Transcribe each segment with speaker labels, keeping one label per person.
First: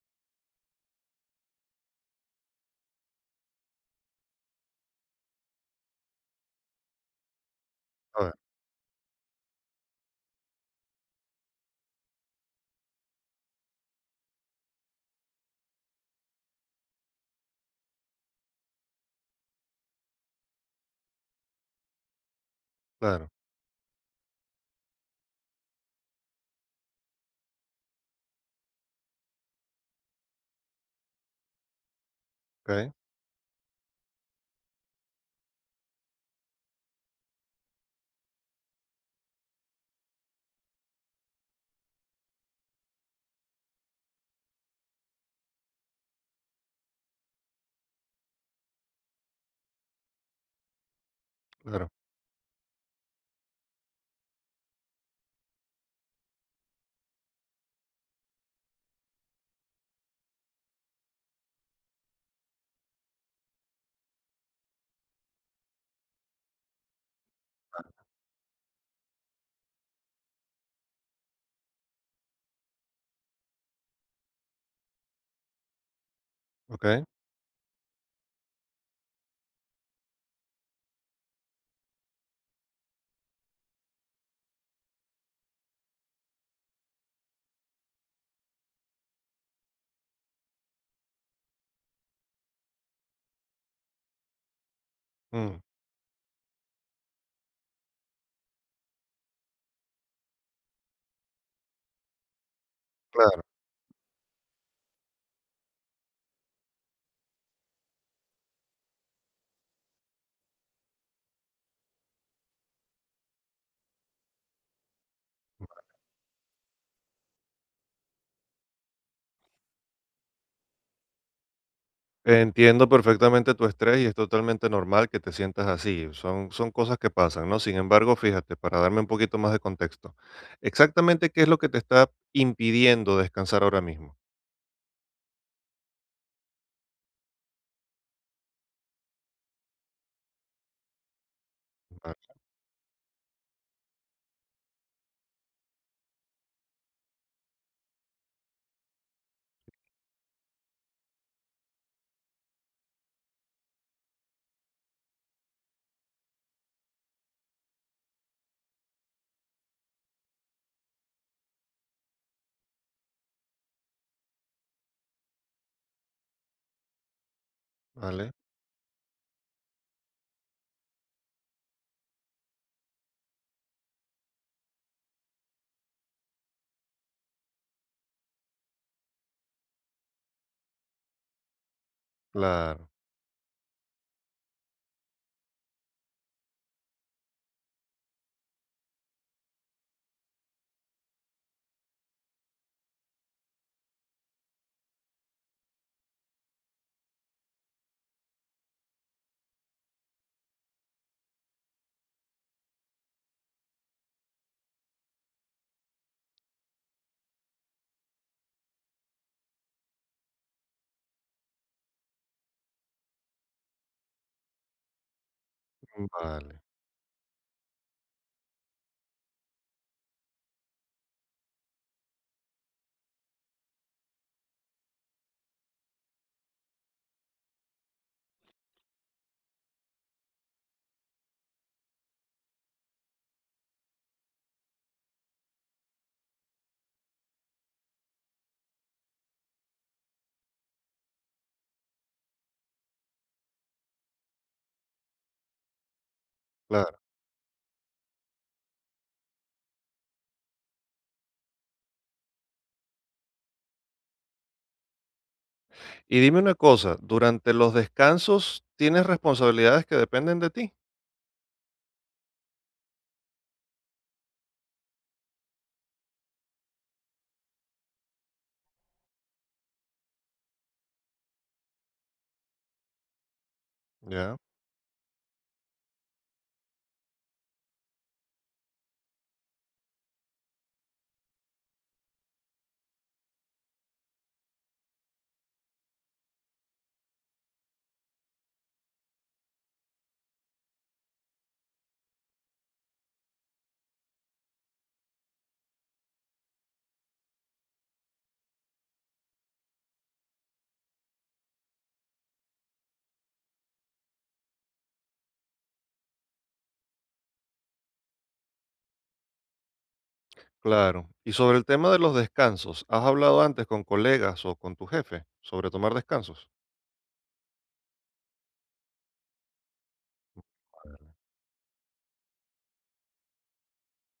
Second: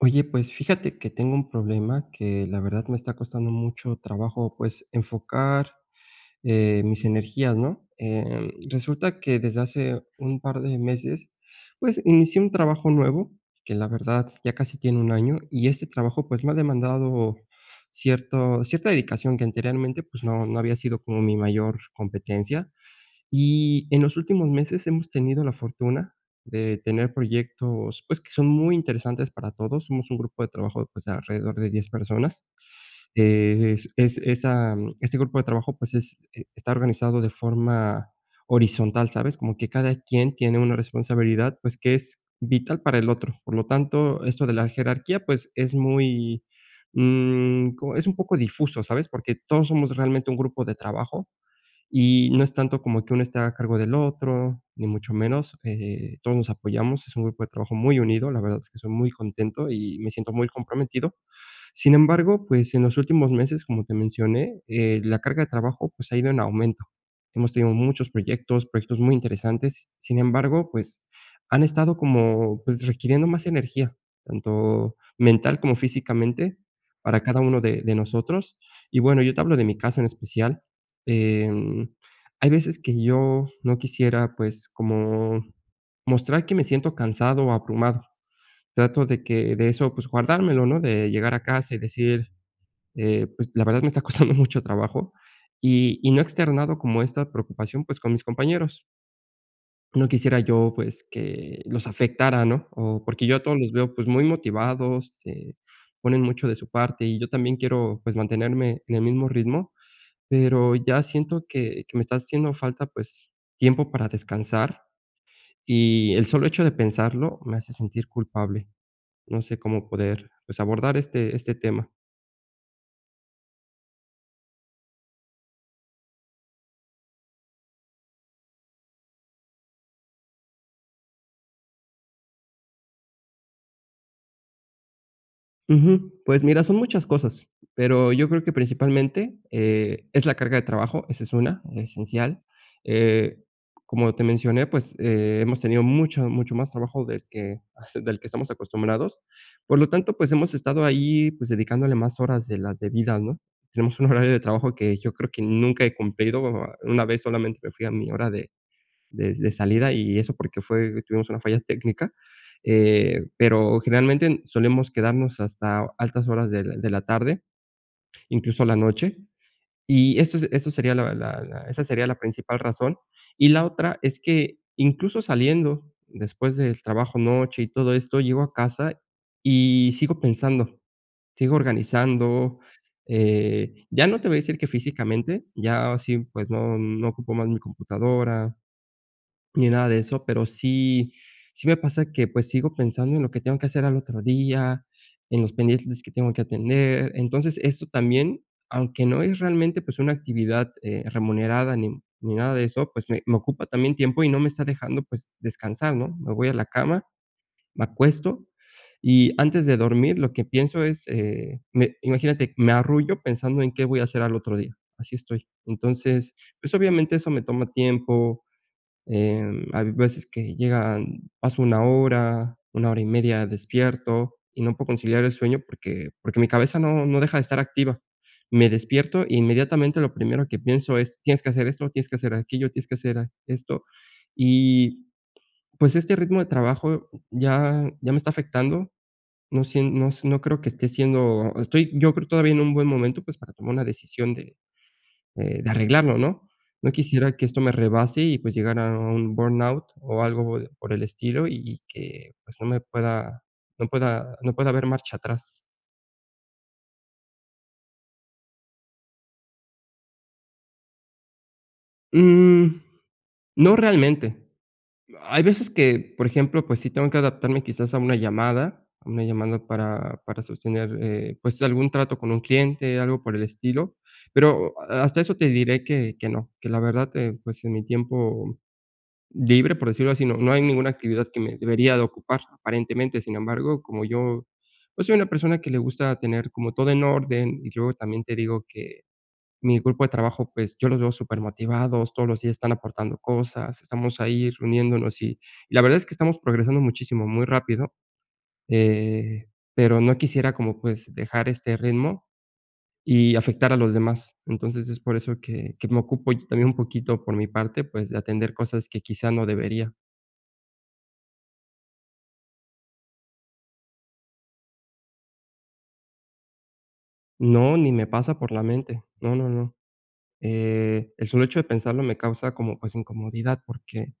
Speaker 1: Oye, pues fíjate que tengo un problema que la verdad me está costando mucho trabajo, pues enfocar mis energías, ¿no?
Speaker 2: A,
Speaker 1: Resulta que desde hace un par de meses, pues inicié un trabajo nuevo, que la verdad ya casi tiene un año, y este trabajo pues me ha demandado cierta dedicación que anteriormente pues no había sido como mi mayor competencia.
Speaker 2: claro.
Speaker 1: Y en los últimos meses hemos tenido la fortuna de tener proyectos, pues, que son muy interesantes para todos. Somos un grupo de trabajo, pues, de alrededor de 10 personas.
Speaker 2: Okey,
Speaker 1: Este grupo de trabajo, pues, es e está organizado de forma horizontal, ¿sabes? Como que cada quien tiene una responsabilidad, pues, que es vital para el otro. Por lo tanto, esto de la jerarquía, pues, es muy, mm, co es un poco difuso, ¿sabes? Porque todos somos realmente un grupo de trabajo,
Speaker 2: claro,
Speaker 1: y no es tanto como que uno esté a cargo del otro, ni mucho menos, todos nos apoyamos, es un grupo de trabajo muy unido, la verdad es que soy muy contento y me siento muy comprometido. Sin embargo, pues, en los últimos meses, como te mencioné, la carga de trabajo, pues, ha ido en aumento. Hemos tenido muchos proyectos, proyectos muy interesantes. Sin embargo, pues, han estado como, pues, requiriendo más energía, tanto mental como físicamente,
Speaker 2: okey,
Speaker 1: para cada uno de nosotros. Y bueno, yo te hablo de mi caso en especial. Em, Hay veces que yo no quisiera, pues, como mostrar que me siento cansado o abrumado. Trato de que de eso, pues, guardármelo, ¿no? De llegar a casa y decir, pues, la verdad me está costando mucho trabajo,
Speaker 2: mm,
Speaker 1: y no he externado como esta preocupación, pues, con mis compañeros. No quisiera yo, pues, que los afectara, ¿no? O porque yo a
Speaker 2: claro.
Speaker 1: todos los veo, pues, muy motivados, ponen mucho de su parte, y yo también quiero, pues, mantenerme en el mismo ritmo, pero ya siento que me está haciendo falta, pues, tiempo para descansar, y el solo hecho de pensarlo me hace sentir culpable. No sé cómo poder, pues, abordar este tema.
Speaker 2: Entiendo perfectamente tu estrés y es totalmente normal que te sientas así, son cosas que pasan, ¿no? Sin embargo, fíjate, para darme un poquito más de contexto, exactamente, ¿qué es lo que te está impidiendo descansar ahora mismo?
Speaker 1: Ujú. Pues mira, son muchas cosas, pero yo creo que principalmente, es la carga de trabajo, esa es una,
Speaker 2: Va,
Speaker 1: esencial. Eh, Como te mencioné, pues, hemos tenido mucho, mucho más trabajo del que del que estamos acostumbrados. Por lo tanto, pues, hemos estado ahí, pues, dedicándole más horas de las debidas, ¿no? Tenemos un horario de trabajo que yo creo que nunca he cumplido. Una vez solamente me fui a mi hora de salida y eso porque fue tuvimos una falla técnica, pero generalmente solemos quedarnos hasta altas horas de la tarde,
Speaker 2: vale,
Speaker 1: incluso la noche. Y eso sería la la la esa sería la principal razón. Y la otra es que, incluso saliendo después del trabajo, noche y todo esto, llego a casa y sigo pensando, sigo organizando,
Speaker 2: claro,
Speaker 1: ya no te voy a decir que físicamente, ya así, pues, no ocupo más mi computadora, ni nada de eso, pero sí me pasa que, pues, sigo pensando en lo que tengo que hacer al otro día, en los pendientes que tengo que atender. Entonces, esto también, aunque no es realmente, pues, una actividad, remunerada ni nada de eso, pues, me ocupa también tiempo y no me está dejando, pues, descansar, ¿no? Me voy a la cama, me acuesto y antes de dormir lo que pienso es, me imagínate, me arrullo pensando en qué voy a hacer al otro día, así estoy. Entonces,
Speaker 2: vale,
Speaker 1: pues, obviamente eso me toma tiempo. Hay veces que llegan paso una hora y media despierto y no puedo conciliar el sueño porque mi cabeza no deja de estar activa. Me despierto e inmediatamente lo primero que pienso es: "Tienes que hacer esto, tienes que hacer aquello, tienes que hacer a esto". Y, pues, este ritmo de trabajo ya me está afectando. No creo que esté siendo estoy yo creo todavía en un buen momento, pues, para tomar una decisión de arreglarlo, ¿no? No
Speaker 2: claro.
Speaker 1: quisiera que esto me rebase y, pues, llegara a un burnout o algo por el estilo y que, pues, no me pueda no pueda haber marcha atrás.
Speaker 2: Y dime una cosa, durante los descansos, ¿tienes responsabilidades que dependen de ti?
Speaker 1: Mm, no realmente. Hay veces que, por ejemplo, pues sí tengo que adaptarme quizás a una llamada para sostener, pues, algún trato con un cliente, algo por el estilo,
Speaker 2: Ya,
Speaker 1: pero hasta eso te diré que no, que la verdad, pues, en mi tiempo libre, por decirlo así, no hay ninguna actividad que me debería de ocupar, aparentemente, sin embargo, como yo, pues, soy una persona que le gusta tener como todo en orden, y luego también te digo que mi grupo de trabajo, pues, yo los veo súper motivados, todos los días están aportando cosas, estamos ahí reuniéndonos y la verdad es que estamos progresando muchísimo, muy rápido, eh, pero no quisiera como, pues, dejar este ritmo y afectar a los demás. Entonces, es por eso que me ocupo yo también un poquito por mi parte, pues, de atender cosas que quizá no debería.
Speaker 2: claro. Y sobre el tema de los descansos, ¿has hablado antes con colegas o con tu jefe sobre tomar descansos?
Speaker 1: No, ni me pasa por la mente. No, no, no. El solo hecho de pensarlo me causa como, pues, incomodidad, porque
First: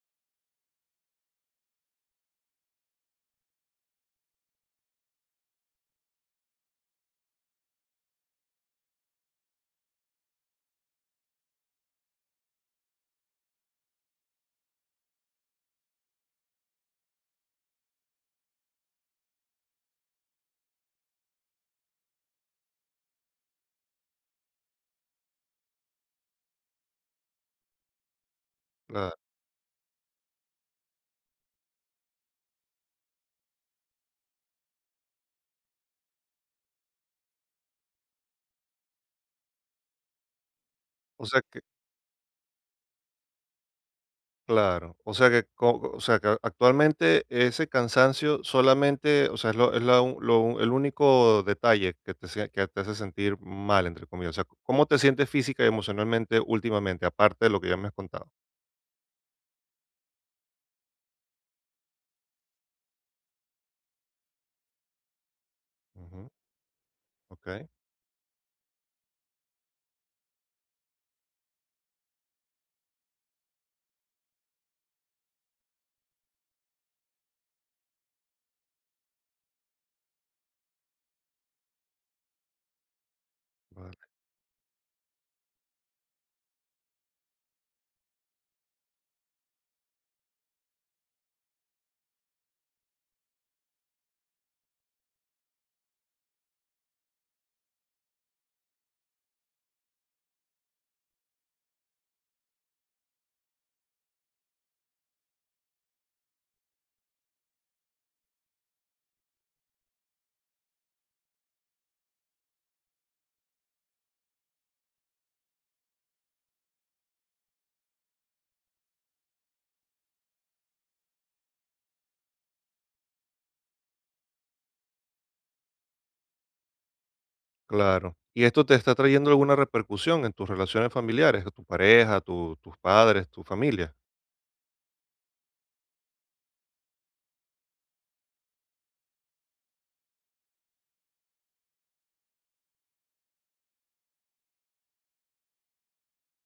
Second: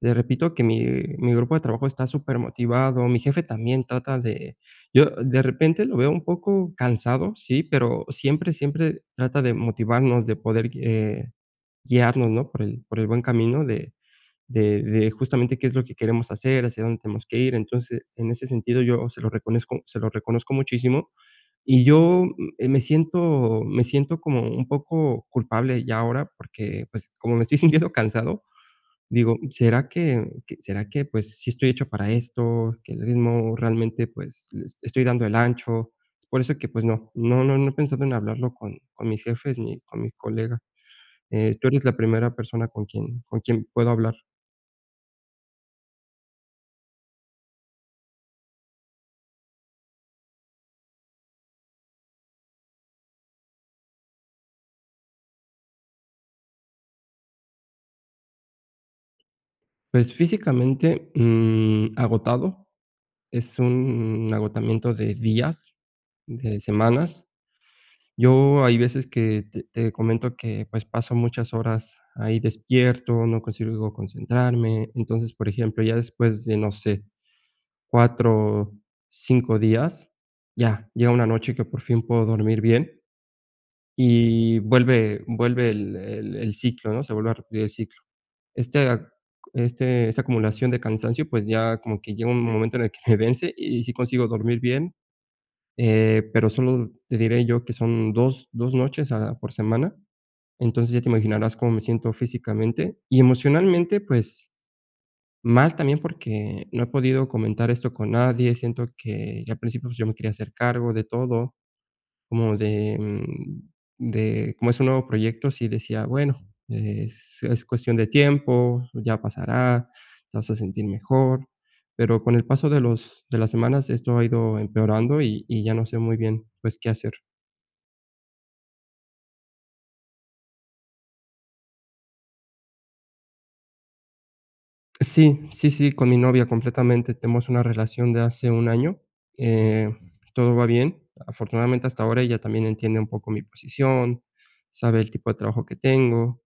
Speaker 1: le repito que mi grupo de trabajo está súper motivado. Mi jefe también trata de yo de repente lo veo un poco cansado, sí, pero siempre, siempre trata de motivarnos, de poder, guiarnos, ¿no?, por el buen camino de justamente qué es lo que queremos hacer, hacia dónde tenemos que ir. Entonces, en ese sentido, yo se lo reconozco muchísimo. Y yo, me siento como un poco culpable ya ahora, porque, pues, como me estoy sintiendo cansado,
Speaker 2: Claro,
Speaker 1: digo, ¿ será que, pues, sí estoy hecho para esto? Que el ritmo realmente, pues, estoy dando el ancho. Es por eso que, pues, no he pensado en hablarlo con mis jefes ni con mis colegas.
Speaker 2: o sea que
Speaker 1: Tú eres la primera persona con quien puedo hablar.
Speaker 2: o sea que actualmente ese cansancio solamente, o sea, es lo es la u lo un- el único detalle que te sie que te hace sentir mal, entre comillas, o sea, ¿cómo te sientes física y emocionalmente últimamente, aparte de lo que ya me has contado?
Speaker 1: Pues, físicamente, mm, agotado, es un agotamiento de días,
Speaker 2: Ujú,
Speaker 1: de semanas.
Speaker 2: okey,
Speaker 1: Yo hay veces que te comento que, pues, paso muchas horas ahí despierto, no consigo concentrarme. Entonces, por ejemplo, ya después de, no sé, 4, 5 días, ya llega una noche que por fin puedo dormir bien.
Speaker 2: vale,
Speaker 1: Y vuelve el ciclo, ¿no? Se vuelve a repetir el ciclo. Este ac este Esta acumulación de cansancio, pues, ya como que llega un momento en el que me vence y sí consigo dormir bien, pero solo te diré yo que son 2 noches a por semana. Entonces, ya te imaginarás cómo me siento físicamente y emocionalmente, pues, mal también porque no he podido comentar esto con nadie. Siento que al principio, pues, yo me quería hacer cargo de todo. Como de, como es un nuevo proyecto, sí decía: "Bueno, es cuestión de tiempo, ya pasará, te vas a sentir mejor", pero con el paso de los de las semanas esto ha ido empeorando y ya no sé muy bien, pues, qué hacer.
Speaker 2: claro. ¿Y esto te está trayendo alguna repercusión en tus relaciones familiares, tu pareja, tu tus padres, tu familia?
Speaker 1: Sí, sí, sí, con mi novia completamente. Tenemos una relación de hace 1 año, eh, todo va bien. Afortunadamente hasta ahora ella también entiende un poco mi posición, sabe el tipo de trabajo que tengo,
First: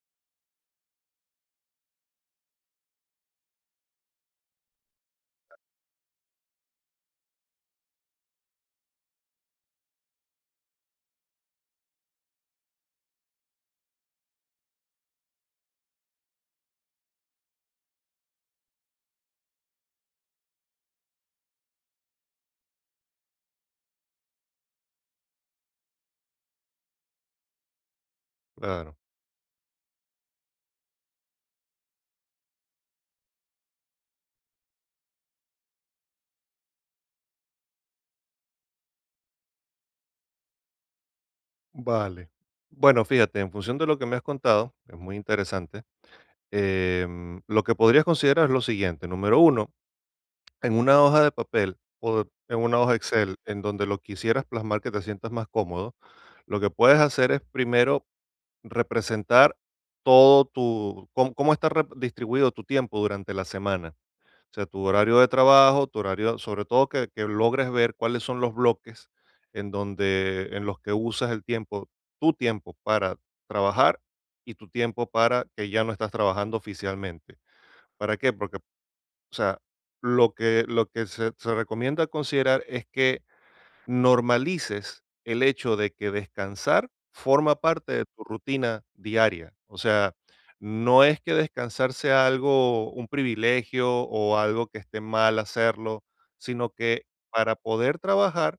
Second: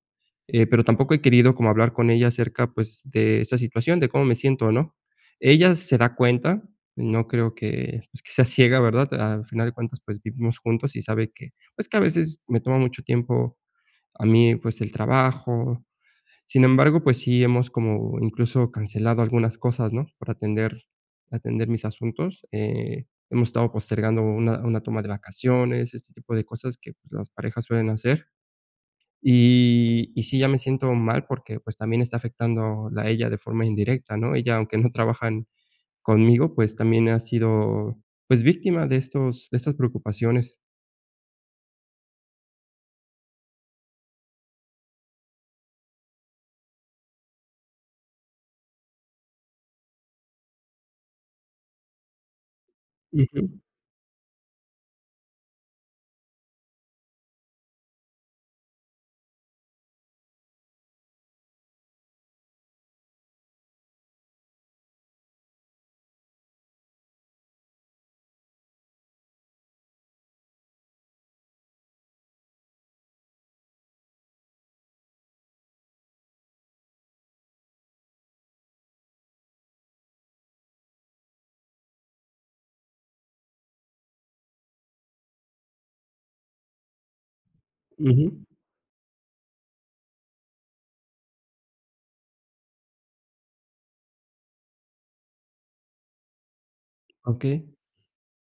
Speaker 1: pero tampoco he querido como hablar con ella acerca, pues, de esa situación, de cómo me siento, ¿no? Ella se da cuenta, no creo que, pues, que sea ciega, ¿verdad? Al final de cuentas, pues, vivimos juntos y sabe que, pues, que a veces me toma mucho tiempo a mí, pues, el trabajo, sin embargo, pues sí hemos como incluso cancelado algunas cosas, ¿no? Por atender mis asuntos, hemos estado postergando una toma de vacaciones, este tipo de cosas que, pues, las parejas suelen hacer.
Speaker 2: Claro,
Speaker 1: Y sí, ya me siento mal porque, pues, también está afectando a ella de forma indirecta, ¿no? Ella, aunque no trabajan conmigo, pues, también ha sido, pues, víctima de estos de estas preocupaciones.
Speaker 2: vale. Bueno, fíjate, en función de lo que me has contado, es muy interesante. Lo que podrías considerar es lo siguiente: número uno, en una hoja de papel o en una hoja Excel
Speaker 1: Ujú,
Speaker 2: en donde lo quisieras plasmar que te sientas más cómodo, lo que puedes hacer es primero representar todo tu, cómo está distribuido tu tiempo durante la semana. O sea, tu horario de trabajo, tu horario, sobre todo que logres ver cuáles son los bloques en donde, en los que usas el tiempo, tu tiempo para trabajar y tu tiempo para que ya no estás trabajando oficialmente. ¿Para qué? Porque, o sea, lo que se recomienda considerar es que normalices el hecho de que descansar forma parte de tu
Speaker 1: ujú.
Speaker 2: rutina diaria. O sea, no es que descansar sea algo, un privilegio o algo que esté mal hacerlo, sino que para
Speaker 1: Okey,
Speaker 2: poder trabajar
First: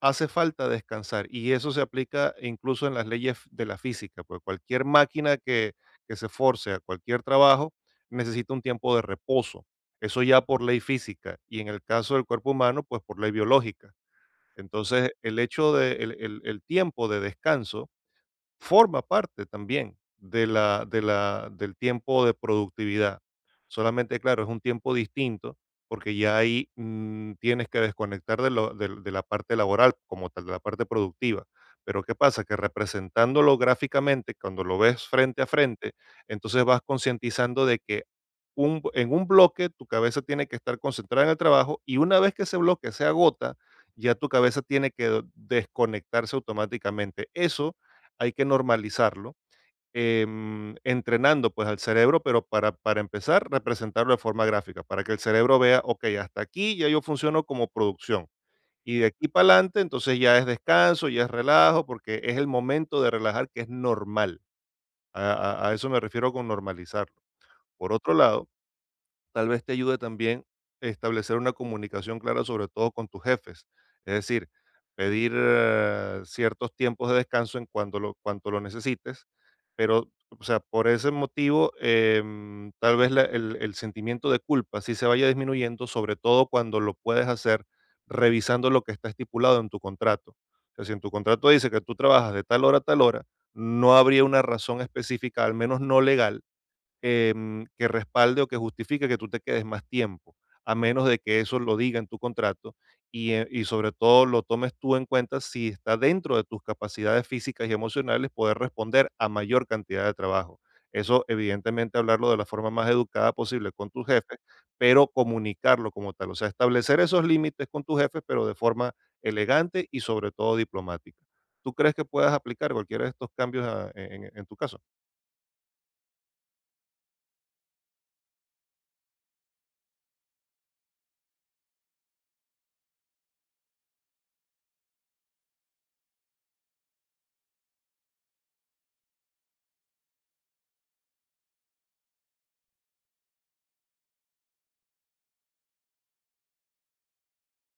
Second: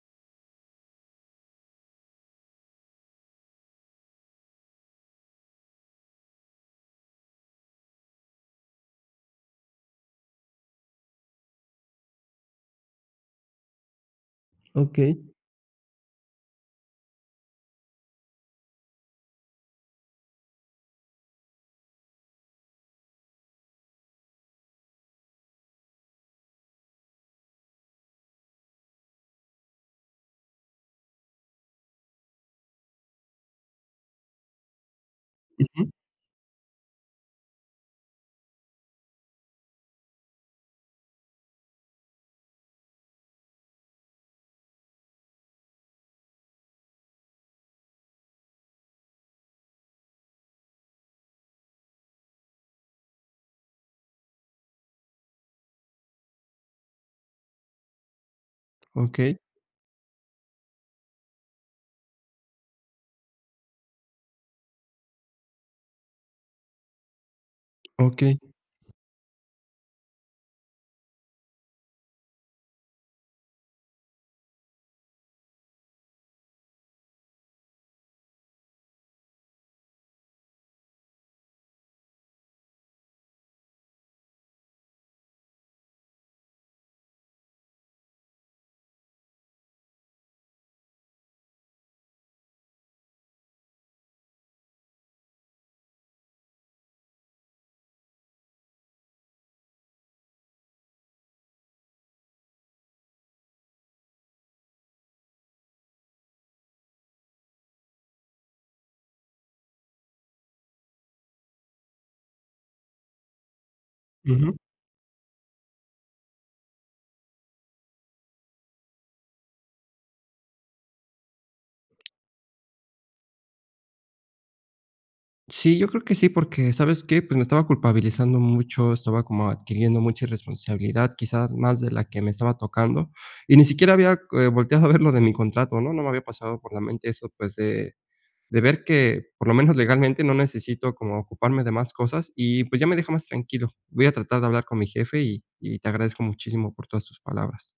Speaker 2: hace falta descansar, y eso se aplica incluso en las leyes de la física, porque cualquier máquina que se force a cualquier trabajo necesita un tiempo de reposo. Eso ya por ley física, y en el caso del cuerpo humano, pues por ley biológica. Entonces,
Speaker 1: okey.
Speaker 2: el hecho de el tiempo de descanso forma parte también de la, del tiempo de productividad. Solamente, claro, es un tiempo distinto porque ya ahí tienes que desconectar de, de la parte laboral como tal, de la parte productiva. Pero ¿qué pasa? Que representándolo gráficamente, cuando lo ves frente a
Speaker 1: Ujú.
Speaker 2: frente, entonces vas concientizando de que en un bloque tu cabeza tiene que estar concentrada en el trabajo, y una vez que ese bloque se agota, ya tu cabeza tiene que desconectarse automáticamente. Eso hay que normalizarlo, entrenando pues al cerebro, pero para empezar, representarlo de forma gráfica, para que el cerebro vea, ok, hasta aquí ya yo funciono como producción. Y de aquí
Speaker 1: Okey,
Speaker 2: para adelante, entonces ya es descanso, ya es relajo, porque es el momento de relajar, que es normal. a a eso me refiero con normalizarlo. Por otro
Speaker 1: okey.
Speaker 2: lado, tal vez te ayude también establecer una comunicación clara, sobre todo con tus jefes. Es decir, pedir ciertos tiempos de descanso en cuanto cuanto lo necesites, pero, o sea, por ese motivo, tal vez el sentimiento de culpa sí se vaya disminuyendo, sobre todo cuando lo puedes hacer revisando lo que está estipulado en tu contrato. O sea, si en tu contrato dice que tú trabajas de tal hora a tal hora, no habría una razón específica, al menos no legal, que respalde o que justifique que tú te quedes más tiempo, a menos de que eso lo diga en tu contrato y sobre todo lo tomes tú en cuenta si está dentro de tus capacidades físicas y emocionales poder responder a mayor cantidad de trabajo. Eso, evidentemente, hablarlo de la forma más educada posible con tus jefes,
Speaker 1: Ujú.
Speaker 2: pero comunicarlo como tal. O sea, establecer esos límites con tus jefes, pero de forma elegante y sobre todo diplomática. ¿Tú crees que puedas aplicar cualquiera de estos cambios en en tu caso?
Speaker 1: Sí, yo creo que sí, porque, ¿sabes qué? Pues, me estaba culpabilizando mucho, estaba como adquiriendo mucha irresponsabilidad, quizás más de la que me estaba tocando, y ni siquiera había, volteado a ver lo de mi contrato, ¿no? No me había pasado por la mente eso, pues, de ver que, por lo menos legalmente, no necesito como ocuparme de más cosas y, pues, ya me deja más tranquilo. Voy a tratar de hablar con mi jefe y te agradezco muchísimo por todas tus palabras.